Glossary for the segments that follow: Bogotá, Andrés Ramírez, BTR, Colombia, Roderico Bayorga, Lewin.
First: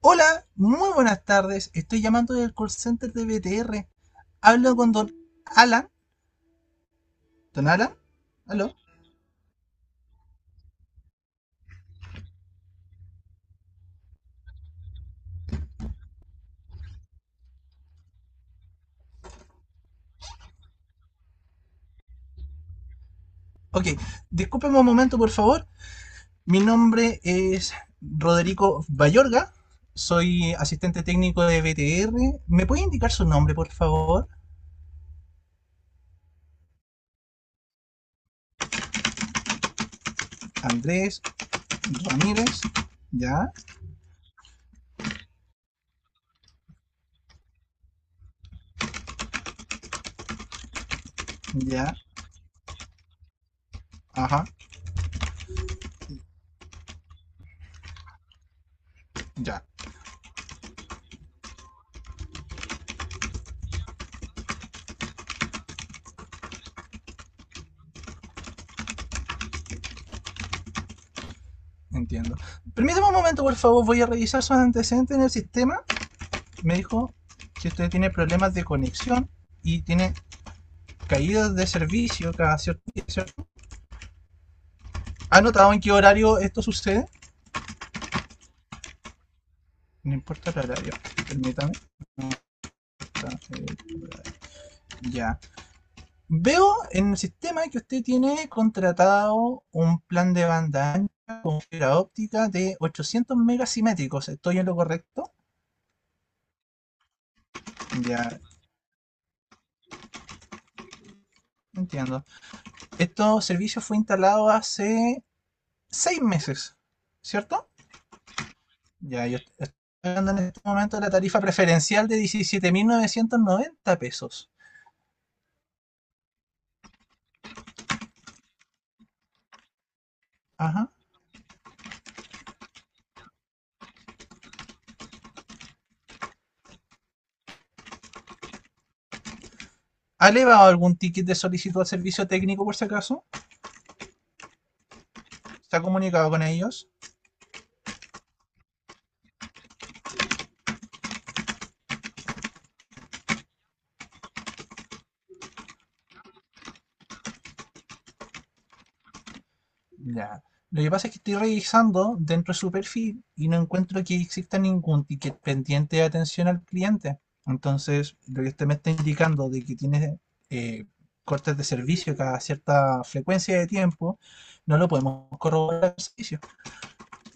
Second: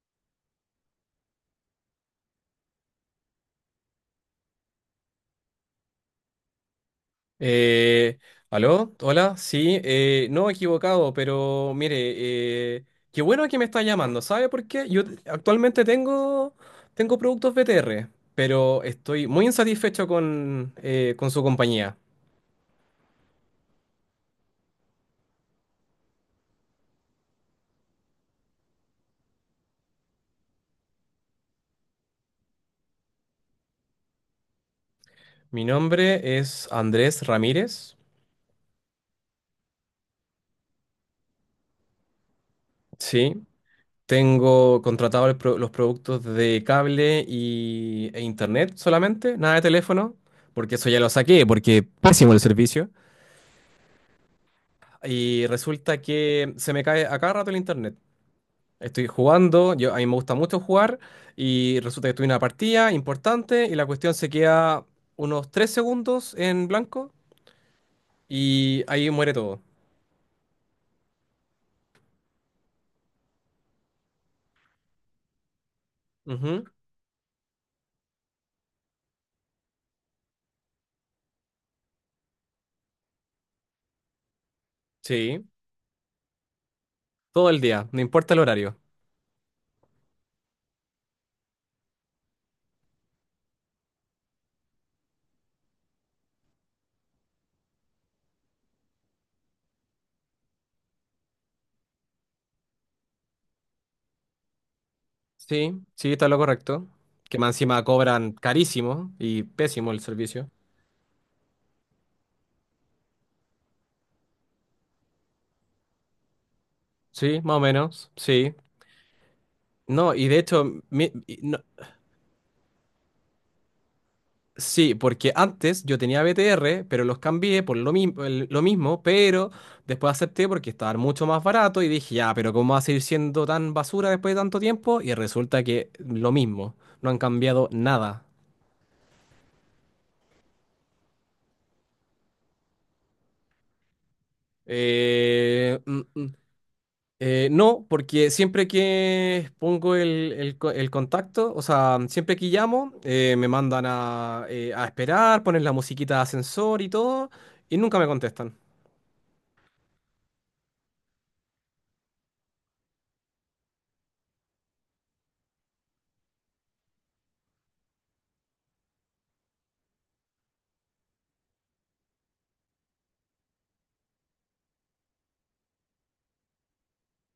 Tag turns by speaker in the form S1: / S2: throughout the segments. S1: Hola, muy buenas tardes. Estoy llamando del call center de BTR. Hablo con don Alan. ¿Don Alan?
S2: Eh,
S1: ¿Aló?
S2: ¿Aló? Hola, sí, no equivocado, pero mire, qué bueno que me está llamando, ¿sabe por qué? Actualmente tengo productos BTR, pero estoy muy insatisfecho con su compañía.
S1: Ok, discúlpeme un momento, por favor. Mi nombre es Roderico Bayorga. Soy asistente técnico de BTR. ¿Me puede indicar su nombre, por favor?
S2: Mi nombre es Andrés Ramírez,
S1: Andrés Ramírez.
S2: sí,
S1: Ya,
S2: tengo contratado los productos de cable e internet solamente, nada de teléfono, porque eso ya lo saqué, porque
S1: ya,
S2: pésimo el servicio.
S1: ajá,
S2: Y resulta que se me cae a cada rato el internet. Estoy
S1: ya.
S2: jugando, yo, a mí me gusta mucho jugar, y resulta que tuve una partida importante y la cuestión se queda unos 3 segundos en blanco y ahí muere todo.
S1: Entiendo. Permítame un momento, por favor. Voy a revisar sus antecedentes en el sistema,
S2: Ujú.
S1: me dijo, si usted tiene problemas de conexión y tiene caídas de servicio cada cierto día, ¿ha
S2: Sí,
S1: notado en qué horario esto sucede?
S2: todo el día, no importa el horario.
S1: No importa el horario, permítame. No. Ya. Veo en el sistema que usted tiene contratado un plan de banda ancha con fibra óptica de 800 megasimétricos. ¿Estoy en lo correcto?
S2: Sí, sí, está lo correcto. Que más encima
S1: Ya,
S2: cobran carísimo y pésimo el servicio.
S1: entiendo. Este servicio fue instalado hace 6 meses,
S2: Sí, más o
S1: ¿cierto?
S2: menos, sí.
S1: Ya, yo estoy
S2: No, y
S1: pagando
S2: de
S1: en este
S2: hecho,
S1: momento
S2: mi-
S1: la
S2: y
S1: tarifa
S2: no-
S1: preferencial de 17.990 pesos.
S2: sí, porque antes yo tenía BTR, pero los cambié por lo mismo, pero después acepté porque
S1: Ajá.
S2: estaban mucho más barato y dije, ya, pero ¿cómo va a seguir siendo tan basura después de tanto tiempo? Y resulta que lo mismo, no han cambiado nada.
S1: ¿Ha elevado algún ticket de solicitud al servicio técnico por si acaso? ¿Se
S2: Eh,
S1: ha
S2: mm,
S1: comunicado
S2: mm,
S1: con ellos?
S2: no, porque siempre que pongo el contacto, o sea, siempre que llamo, me mandan a esperar, ponen la musiquita de ascensor y todo, y nunca me contestan.
S1: Ya. Lo que pasa es que estoy revisando dentro de su perfil y no encuentro que exista ningún ticket pendiente de atención al cliente. Entonces, lo que usted me está indicando de que tiene eh, cortes de servicio cada cierta frecuencia de tiempo, no lo podemos corroborar al servicio.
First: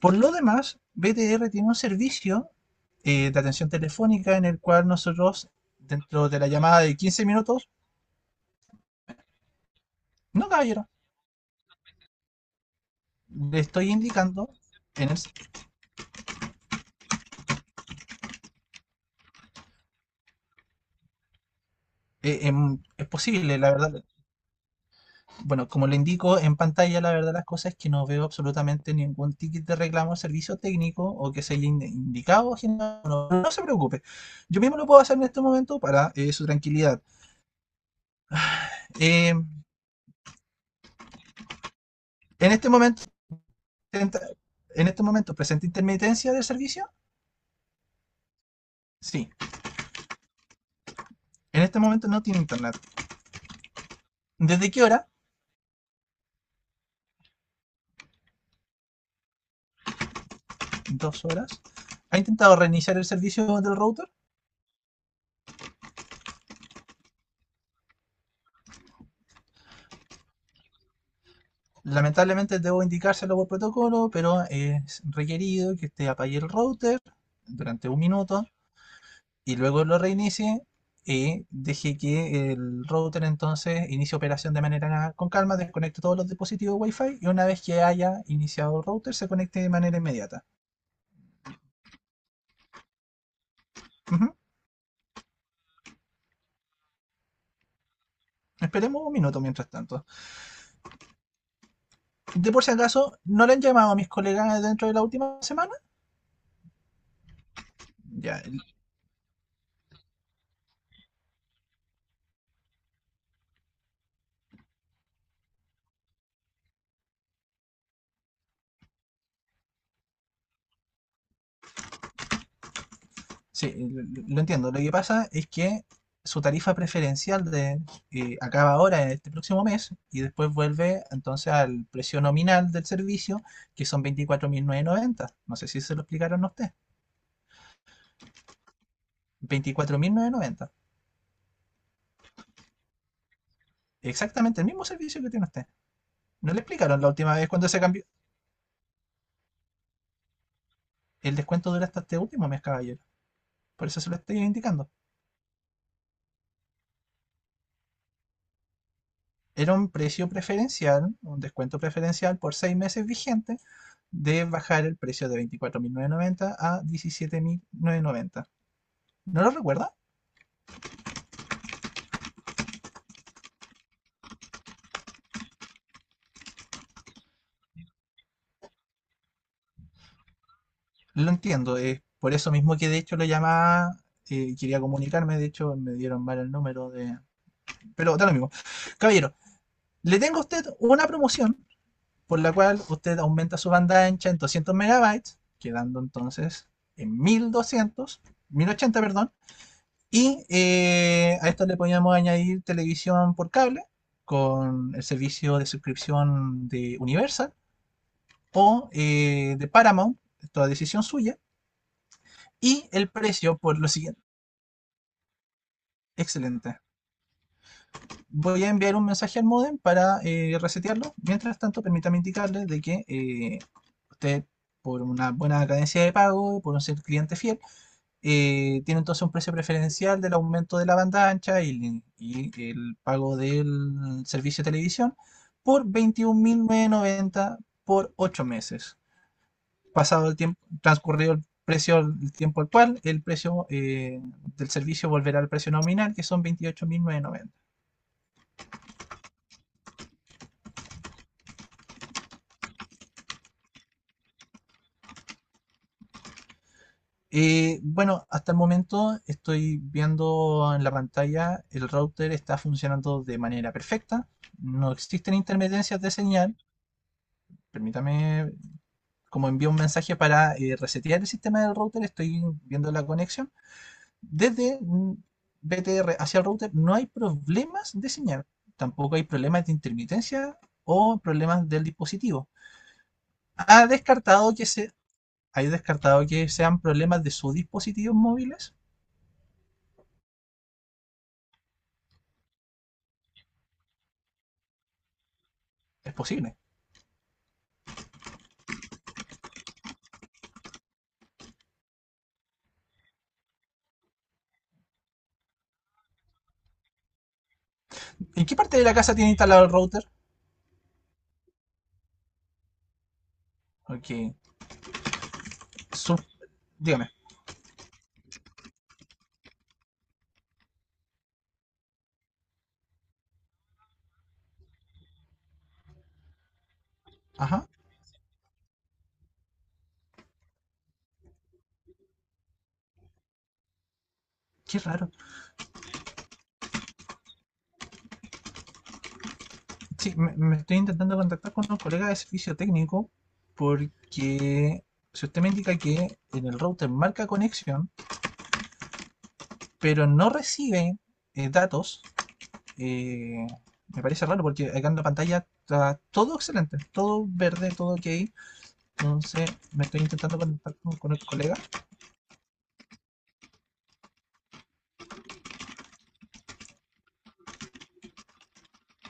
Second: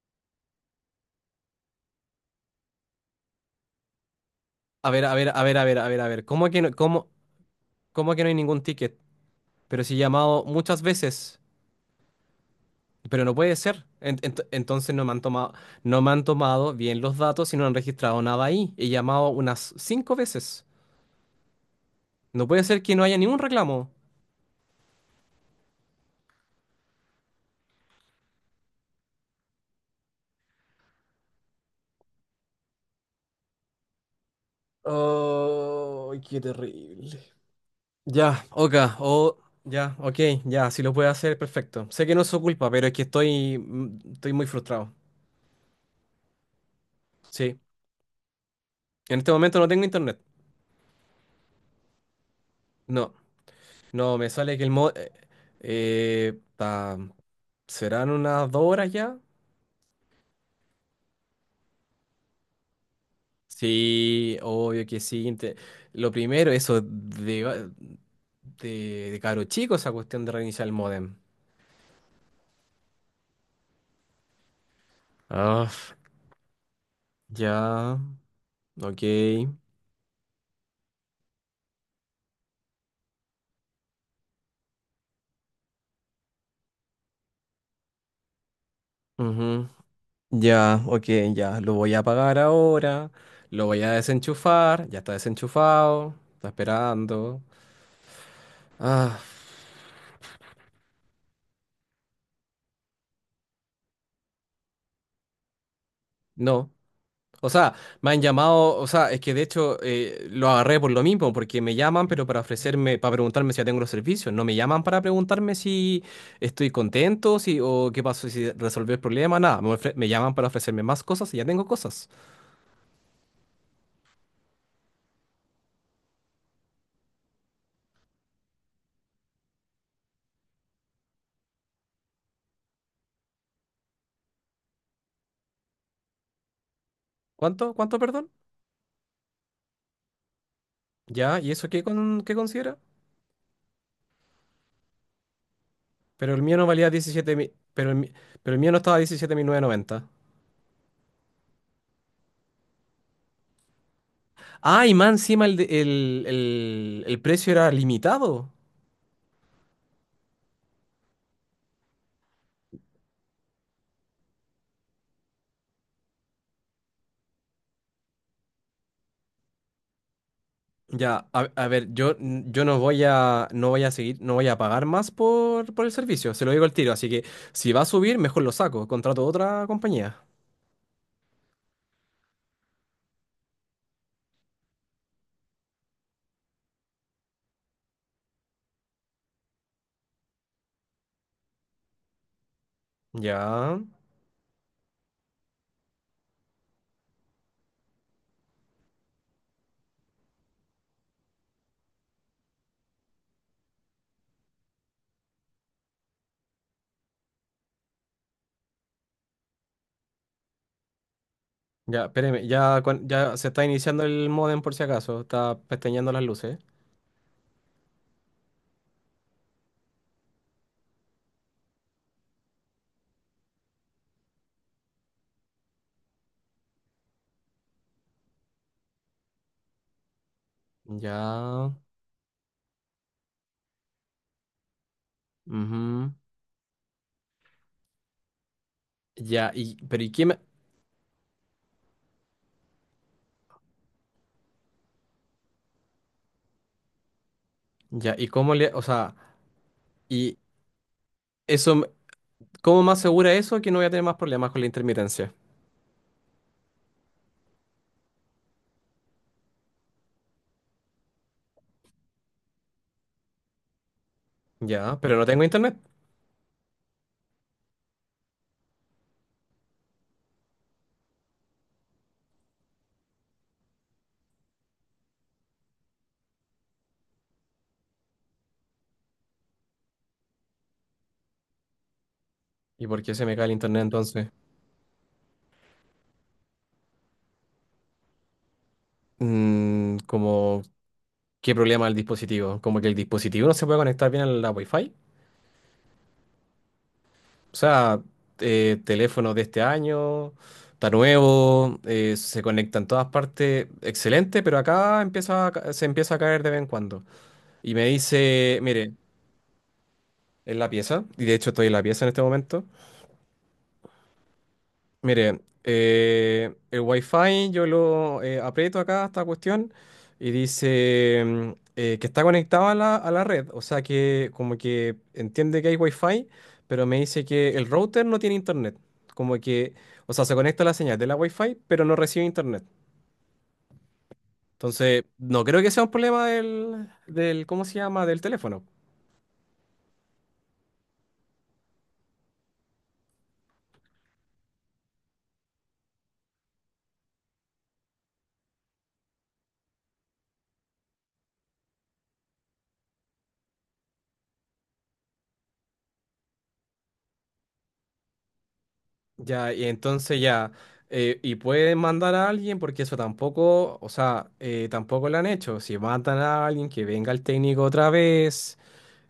S1: Por lo demás, BTR tiene un servicio de atención telefónica en el cual
S2: A ver, a ver, a
S1: nosotros,
S2: ver, a ver, a ver, a ver.
S1: dentro de la
S2: ¿Cómo que no?
S1: llamada de
S2: ¿Cómo?
S1: 15 minutos,
S2: ¿Cómo que no hay ningún ticket? Pero si he llamado
S1: no
S2: muchas
S1: caballero,
S2: veces, pero no puede
S1: le
S2: ser.
S1: estoy indicando,
S2: Entonces no
S1: en
S2: me
S1: el-
S2: han tomado, no me han tomado bien los datos y no han registrado nada ahí. He llamado unas cinco veces. No puede ser que no
S1: es
S2: haya ningún
S1: posible, la
S2: reclamo.
S1: verdad, bueno, como le indico en pantalla, la verdad las cosas es que no veo absolutamente ningún ticket de reclamo, servicio técnico o que se haya indicado, general. No, no, no se preocupe, yo mismo lo puedo hacer en este momento
S2: Oh,
S1: para
S2: qué
S1: su tranquilidad.
S2: terrible. Ya, oka,
S1: Eh,
S2: o ya, ok, ya, si lo puede hacer, perfecto. Sé que no es su
S1: en este
S2: culpa, pero es que
S1: momento,
S2: estoy,
S1: presenta-
S2: estoy muy
S1: en
S2: frustrado.
S1: este momento presenta intermitencia del servicio.
S2: Sí. En
S1: Sí,
S2: este momento no tengo internet.
S1: en este momento no tiene internet.
S2: No. No, me sale que
S1: ¿Desde qué hora?
S2: eh, ta- ¿serán unas dos horas ya?
S1: 2 horas. Ha intentado reiniciar el servicio del router.
S2: Sí, obvio que sí. Lo primero, eso de caro chico, esa cuestión de reiniciar el modem.
S1: Lamentablemente debo indicárselo por protocolo, pero es
S2: Ah,
S1: requerido que usted apague el router durante
S2: ya,
S1: un minuto
S2: ok.
S1: y luego lo reinicie y deje que el router entonces inicie operación de manera con calma, desconecte todos los dispositivos Wi-Fi y una vez que haya iniciado el router se conecte
S2: Ujú.
S1: de manera inmediata.
S2: Ya, ok, ya. Lo voy a apagar ahora. Lo voy a
S1: Ujú.
S2: desenchufar. Ya está desenchufado. Está esperando.
S1: Esperemos un
S2: Ah,
S1: minuto mientras tanto. De por si acaso, ¿no le han llamado a mis colegas dentro de la última semana?
S2: no. O sea, me han
S1: Ya,
S2: llamado, o sea, es que de hecho lo agarré por lo mismo, porque me llaman, pero para ofrecerme, para preguntarme si ya tengo los servicios. No me llaman para preguntarme si estoy contento, si, o qué pasó, si resolví el problema, nada. Me llaman para ofrecerme más cosas y ya tengo cosas.
S1: sí, lo entiendo. Lo que pasa es que su tarifa preferencial de, acaba ahora este próximo mes y después vuelve entonces al precio nominal del servicio, que son 24.990. No sé si se lo explicaron a usted.
S2: ¿Cuánto? ¿Cuánto, perdón?
S1: 24.990.
S2: Ya, ¿y eso qué, con, qué considera?
S1: Exactamente el mismo servicio que tiene usted.
S2: Pero el
S1: No
S2: mío
S1: le
S2: no valía
S1: explicaron la última
S2: 17
S1: vez
S2: mil,
S1: cuando se
S2: pero
S1: cambió.
S2: pero el mío no estaba 17.990.
S1: El descuento dura hasta este último mes, caballero. Por eso se lo estoy
S2: Ah,
S1: indicando.
S2: y más encima el, de- el precio era limitado.
S1: Era un precio preferencial, un descuento preferencial por 6 meses vigente de bajar el precio de 24.990 a 17.990. ¿No lo recuerda?
S2: Ya, a ver, yo no voy a, no voy a seguir, no voy a pagar más por el servicio, se lo digo al tiro, así que si va a subir, mejor lo saco, contrato otra compañía.
S1: Lo entiendo, es por eso mismo que de hecho le llamaba, quería comunicarme, de hecho me dieron mal el número de... Pero da lo mismo. Caballero, le tengo a usted una promoción por la cual usted aumenta
S2: Ya,
S1: su banda ancha en 200 megabytes, quedando entonces en 1200, 1080, perdón. Y a esto le podíamos añadir televisión por cable con el servicio de suscripción de Universal o de Paramount, toda decisión suya,
S2: ya, espéreme, ya,
S1: y el
S2: ya se
S1: precio
S2: está
S1: por lo
S2: iniciando
S1: siguiente.
S2: el modem por si acaso, está pestañeando las luces.
S1: Excelente. Voy a enviar un mensaje al módem para resetearlo. Mientras tanto, permítame indicarle de que usted, por una buena cadencia de pago, por un ser cliente fiel, tiene entonces un precio preferencial del aumento de la
S2: Ya,
S1: banda ancha y el pago del servicio de televisión por
S2: ujú.
S1: 21.990 por 8 meses.
S2: Ya, y, pero
S1: Pasado el tiempo, transcurrido el precio, el tiempo actual, el precio del servicio volverá al precio nominal, que son 28.990.
S2: ya, y cómo le, o sea, y eso, me- ¿cómo me asegura eso que no voy a tener más problemas con la intermitencia?
S1: Bueno, hasta el momento estoy viendo en la pantalla, el router está funcionando de manera perfecta, no
S2: Ya, pero no
S1: existen
S2: tengo internet.
S1: intermitencias de señal, permítame como envío un mensaje para resetear el sistema del router, estoy viendo la conexión, desde BTR hacia el router no hay problemas de señal, tampoco hay problemas de intermitencia o problemas del dispositivo.
S2: ¿Y por qué se me cae el internet
S1: Ha
S2: entonces?
S1: descartado que se, hay descartado que sean problemas de sus dispositivos móviles,
S2: Mm, como ¿Qué problema el dispositivo? Como que el dispositivo no se puede conectar bien a la Wi-Fi.
S1: es posible.
S2: O sea, teléfonos de este año, está nuevo, se conecta en todas partes, excelente, pero acá se empieza a caer de vez en cuando. Y me
S1: ¿En qué
S2: dice,
S1: parte de
S2: mire,
S1: la casa tiene instalado el router?
S2: en la pieza, y de hecho estoy en la pieza en este momento.
S1: Ok,
S2: Mire,
S1: Sub,
S2: el
S1: dígame.
S2: Wi-Fi yo lo aprieto acá, esta cuestión, y dice que está conectado a la red. O sea que como que entiende que hay Wi-Fi, pero me dice que el
S1: Ajá,
S2: router no tiene internet. Como que, o sea, se conecta a la señal de la Wi-Fi, pero no recibe internet.
S1: qué
S2: Entonces,
S1: raro.
S2: no creo que sea un problema ¿cómo se llama? Del teléfono.
S1: Sí, me estoy intentando contactar con un colega de servicio técnico porque si usted me indica que en el router marca conexión, pero no recibe datos, eh, me parece raro porque acá en la pantalla está todo excelente, todo verde, todo ok. Entonces
S2: Ya, y
S1: me estoy
S2: entonces
S1: intentando
S2: ya,
S1: contactar con el
S2: y
S1: colega.
S2: pueden mandar a alguien, porque eso tampoco, o sea, tampoco lo han hecho. Si mandan a alguien, que venga el técnico otra vez,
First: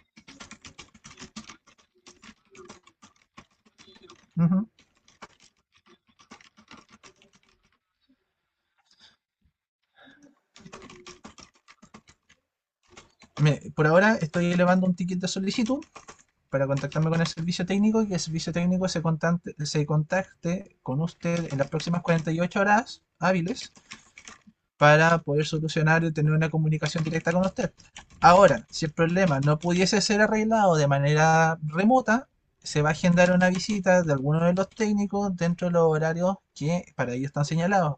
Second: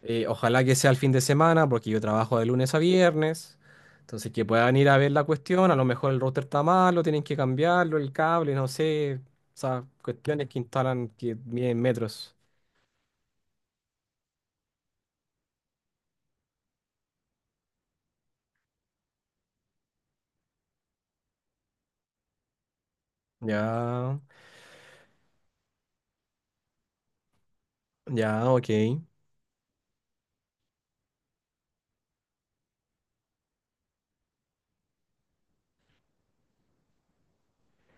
S2: ojalá que sea el fin de semana, porque yo trabajo de lunes a viernes. Entonces, que
S1: Ujú.
S2: puedan ir a ver la cuestión, a lo mejor el router está malo, tienen que cambiarlo, el cable, no sé, o sea, cuestiones que instalan que miden metros.
S1: Por ahora estoy elevando un ticket de solicitud para contactarme con el servicio técnico y que el servicio técnico se contacte con usted en las próximas 48 horas hábiles
S2: Ya,
S1: para poder solucionar y tener una comunicación directa con usted.
S2: ya,
S1: Ahora,
S2: ok.
S1: si el problema no pudiese ser arreglado de manera remota, se va a agendar una visita de alguno de los técnicos dentro de los horarios que para ellos están señalados.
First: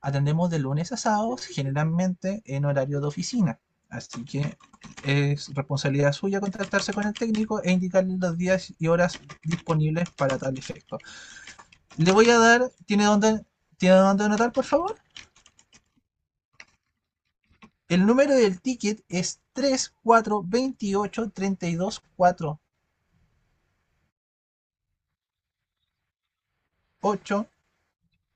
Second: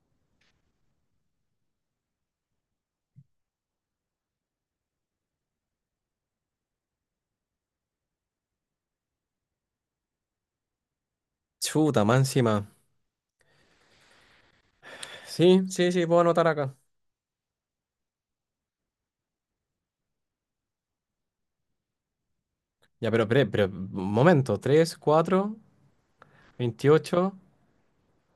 S1: Atendemos de lunes a sábados, generalmente en horario de oficina. Así que es responsabilidad suya contactarse con el técnico e indicarle los días y horas disponibles para tal efecto.
S2: Chuta,
S1: Le
S2: más
S1: voy a
S2: encima.
S1: dar, ¿tiene dónde anotar, por favor?
S2: Sí, sí, sí, puedo anotar acá.
S1: El número del ticket es tres cuatro veintiocho treinta y dos cuatro
S2: Ya, pero, un momento, 3, 4, 28,
S1: ocho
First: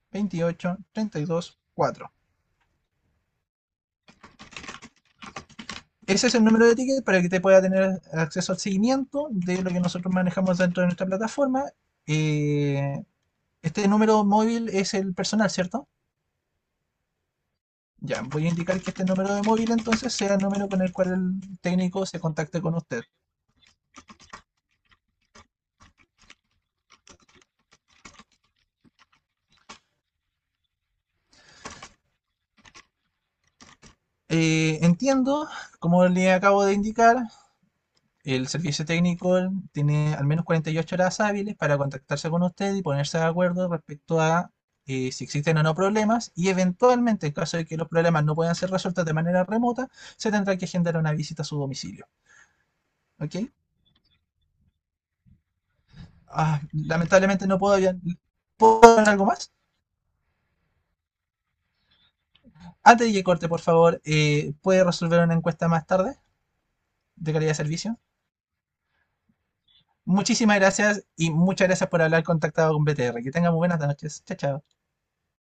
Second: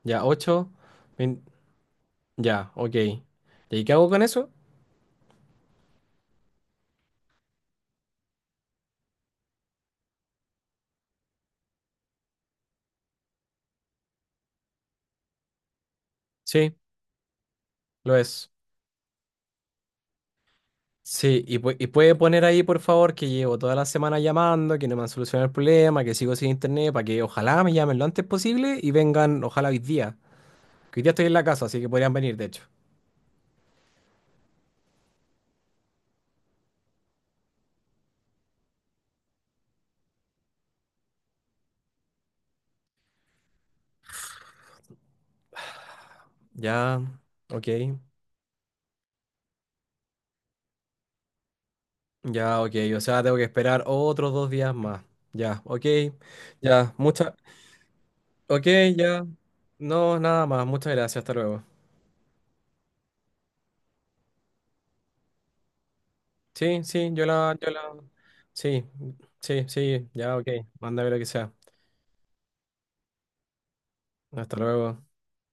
S2: ya, 8,
S1: veintiocho treinta y dos cuatro.
S2: ya, ok. ¿Y ahí qué hago con eso?
S1: Ese es el número de ticket para que te pueda tener acceso al seguimiento de lo que nosotros manejamos dentro de nuestra plataforma. Eh, este número móvil es el personal, ¿cierto?
S2: Sí, lo
S1: Ya, voy a
S2: es.
S1: indicar que este número de móvil entonces sea el número con el cual
S2: Sí, y,
S1: el
S2: y
S1: técnico
S2: puede
S1: se
S2: poner
S1: contacte
S2: ahí,
S1: con
S2: por
S1: usted.
S2: favor, que llevo toda la semana llamando, que no me han solucionado el problema, que sigo sin internet, para que ojalá me llamen lo antes posible y vengan, ojalá hoy día. Que hoy día estoy en la casa, así que podrían venir, de hecho.
S1: Entiendo, como le acabo de indicar, el servicio técnico tiene al menos 48 horas hábiles para contactarse con usted y ponerse de acuerdo respecto a si existen o no problemas y
S2: Ya,
S1: eventualmente, en caso
S2: ok,
S1: de que los problemas no puedan ser resueltos de manera remota, se tendrá que agendar una visita a su domicilio.
S2: ya, ok. O sea,
S1: ¿Ok?
S2: tengo que esperar otros dos días más. Ya, ok,
S1: Ah,
S2: ya, muchas,
S1: lamentablemente no puedo hablar.
S2: ok,
S1: ¿Puedo hablar
S2: ya.
S1: algo más?
S2: No, nada más. Muchas gracias. Hasta luego.
S1: Antes de que corte, por favor, ¿puede resolver una encuesta más tarde
S2: Sí, sí,
S1: de calidad de
S2: yo la.
S1: servicio?
S2: Sí, sí, sí, ya, ok.
S1: Muchísimas gracias
S2: Mándame lo que
S1: y
S2: sea.
S1: muchas gracias por haber contactado con BTR. Que tengan muy buenas noches. Chao,
S2: Hasta
S1: chao.
S2: luego.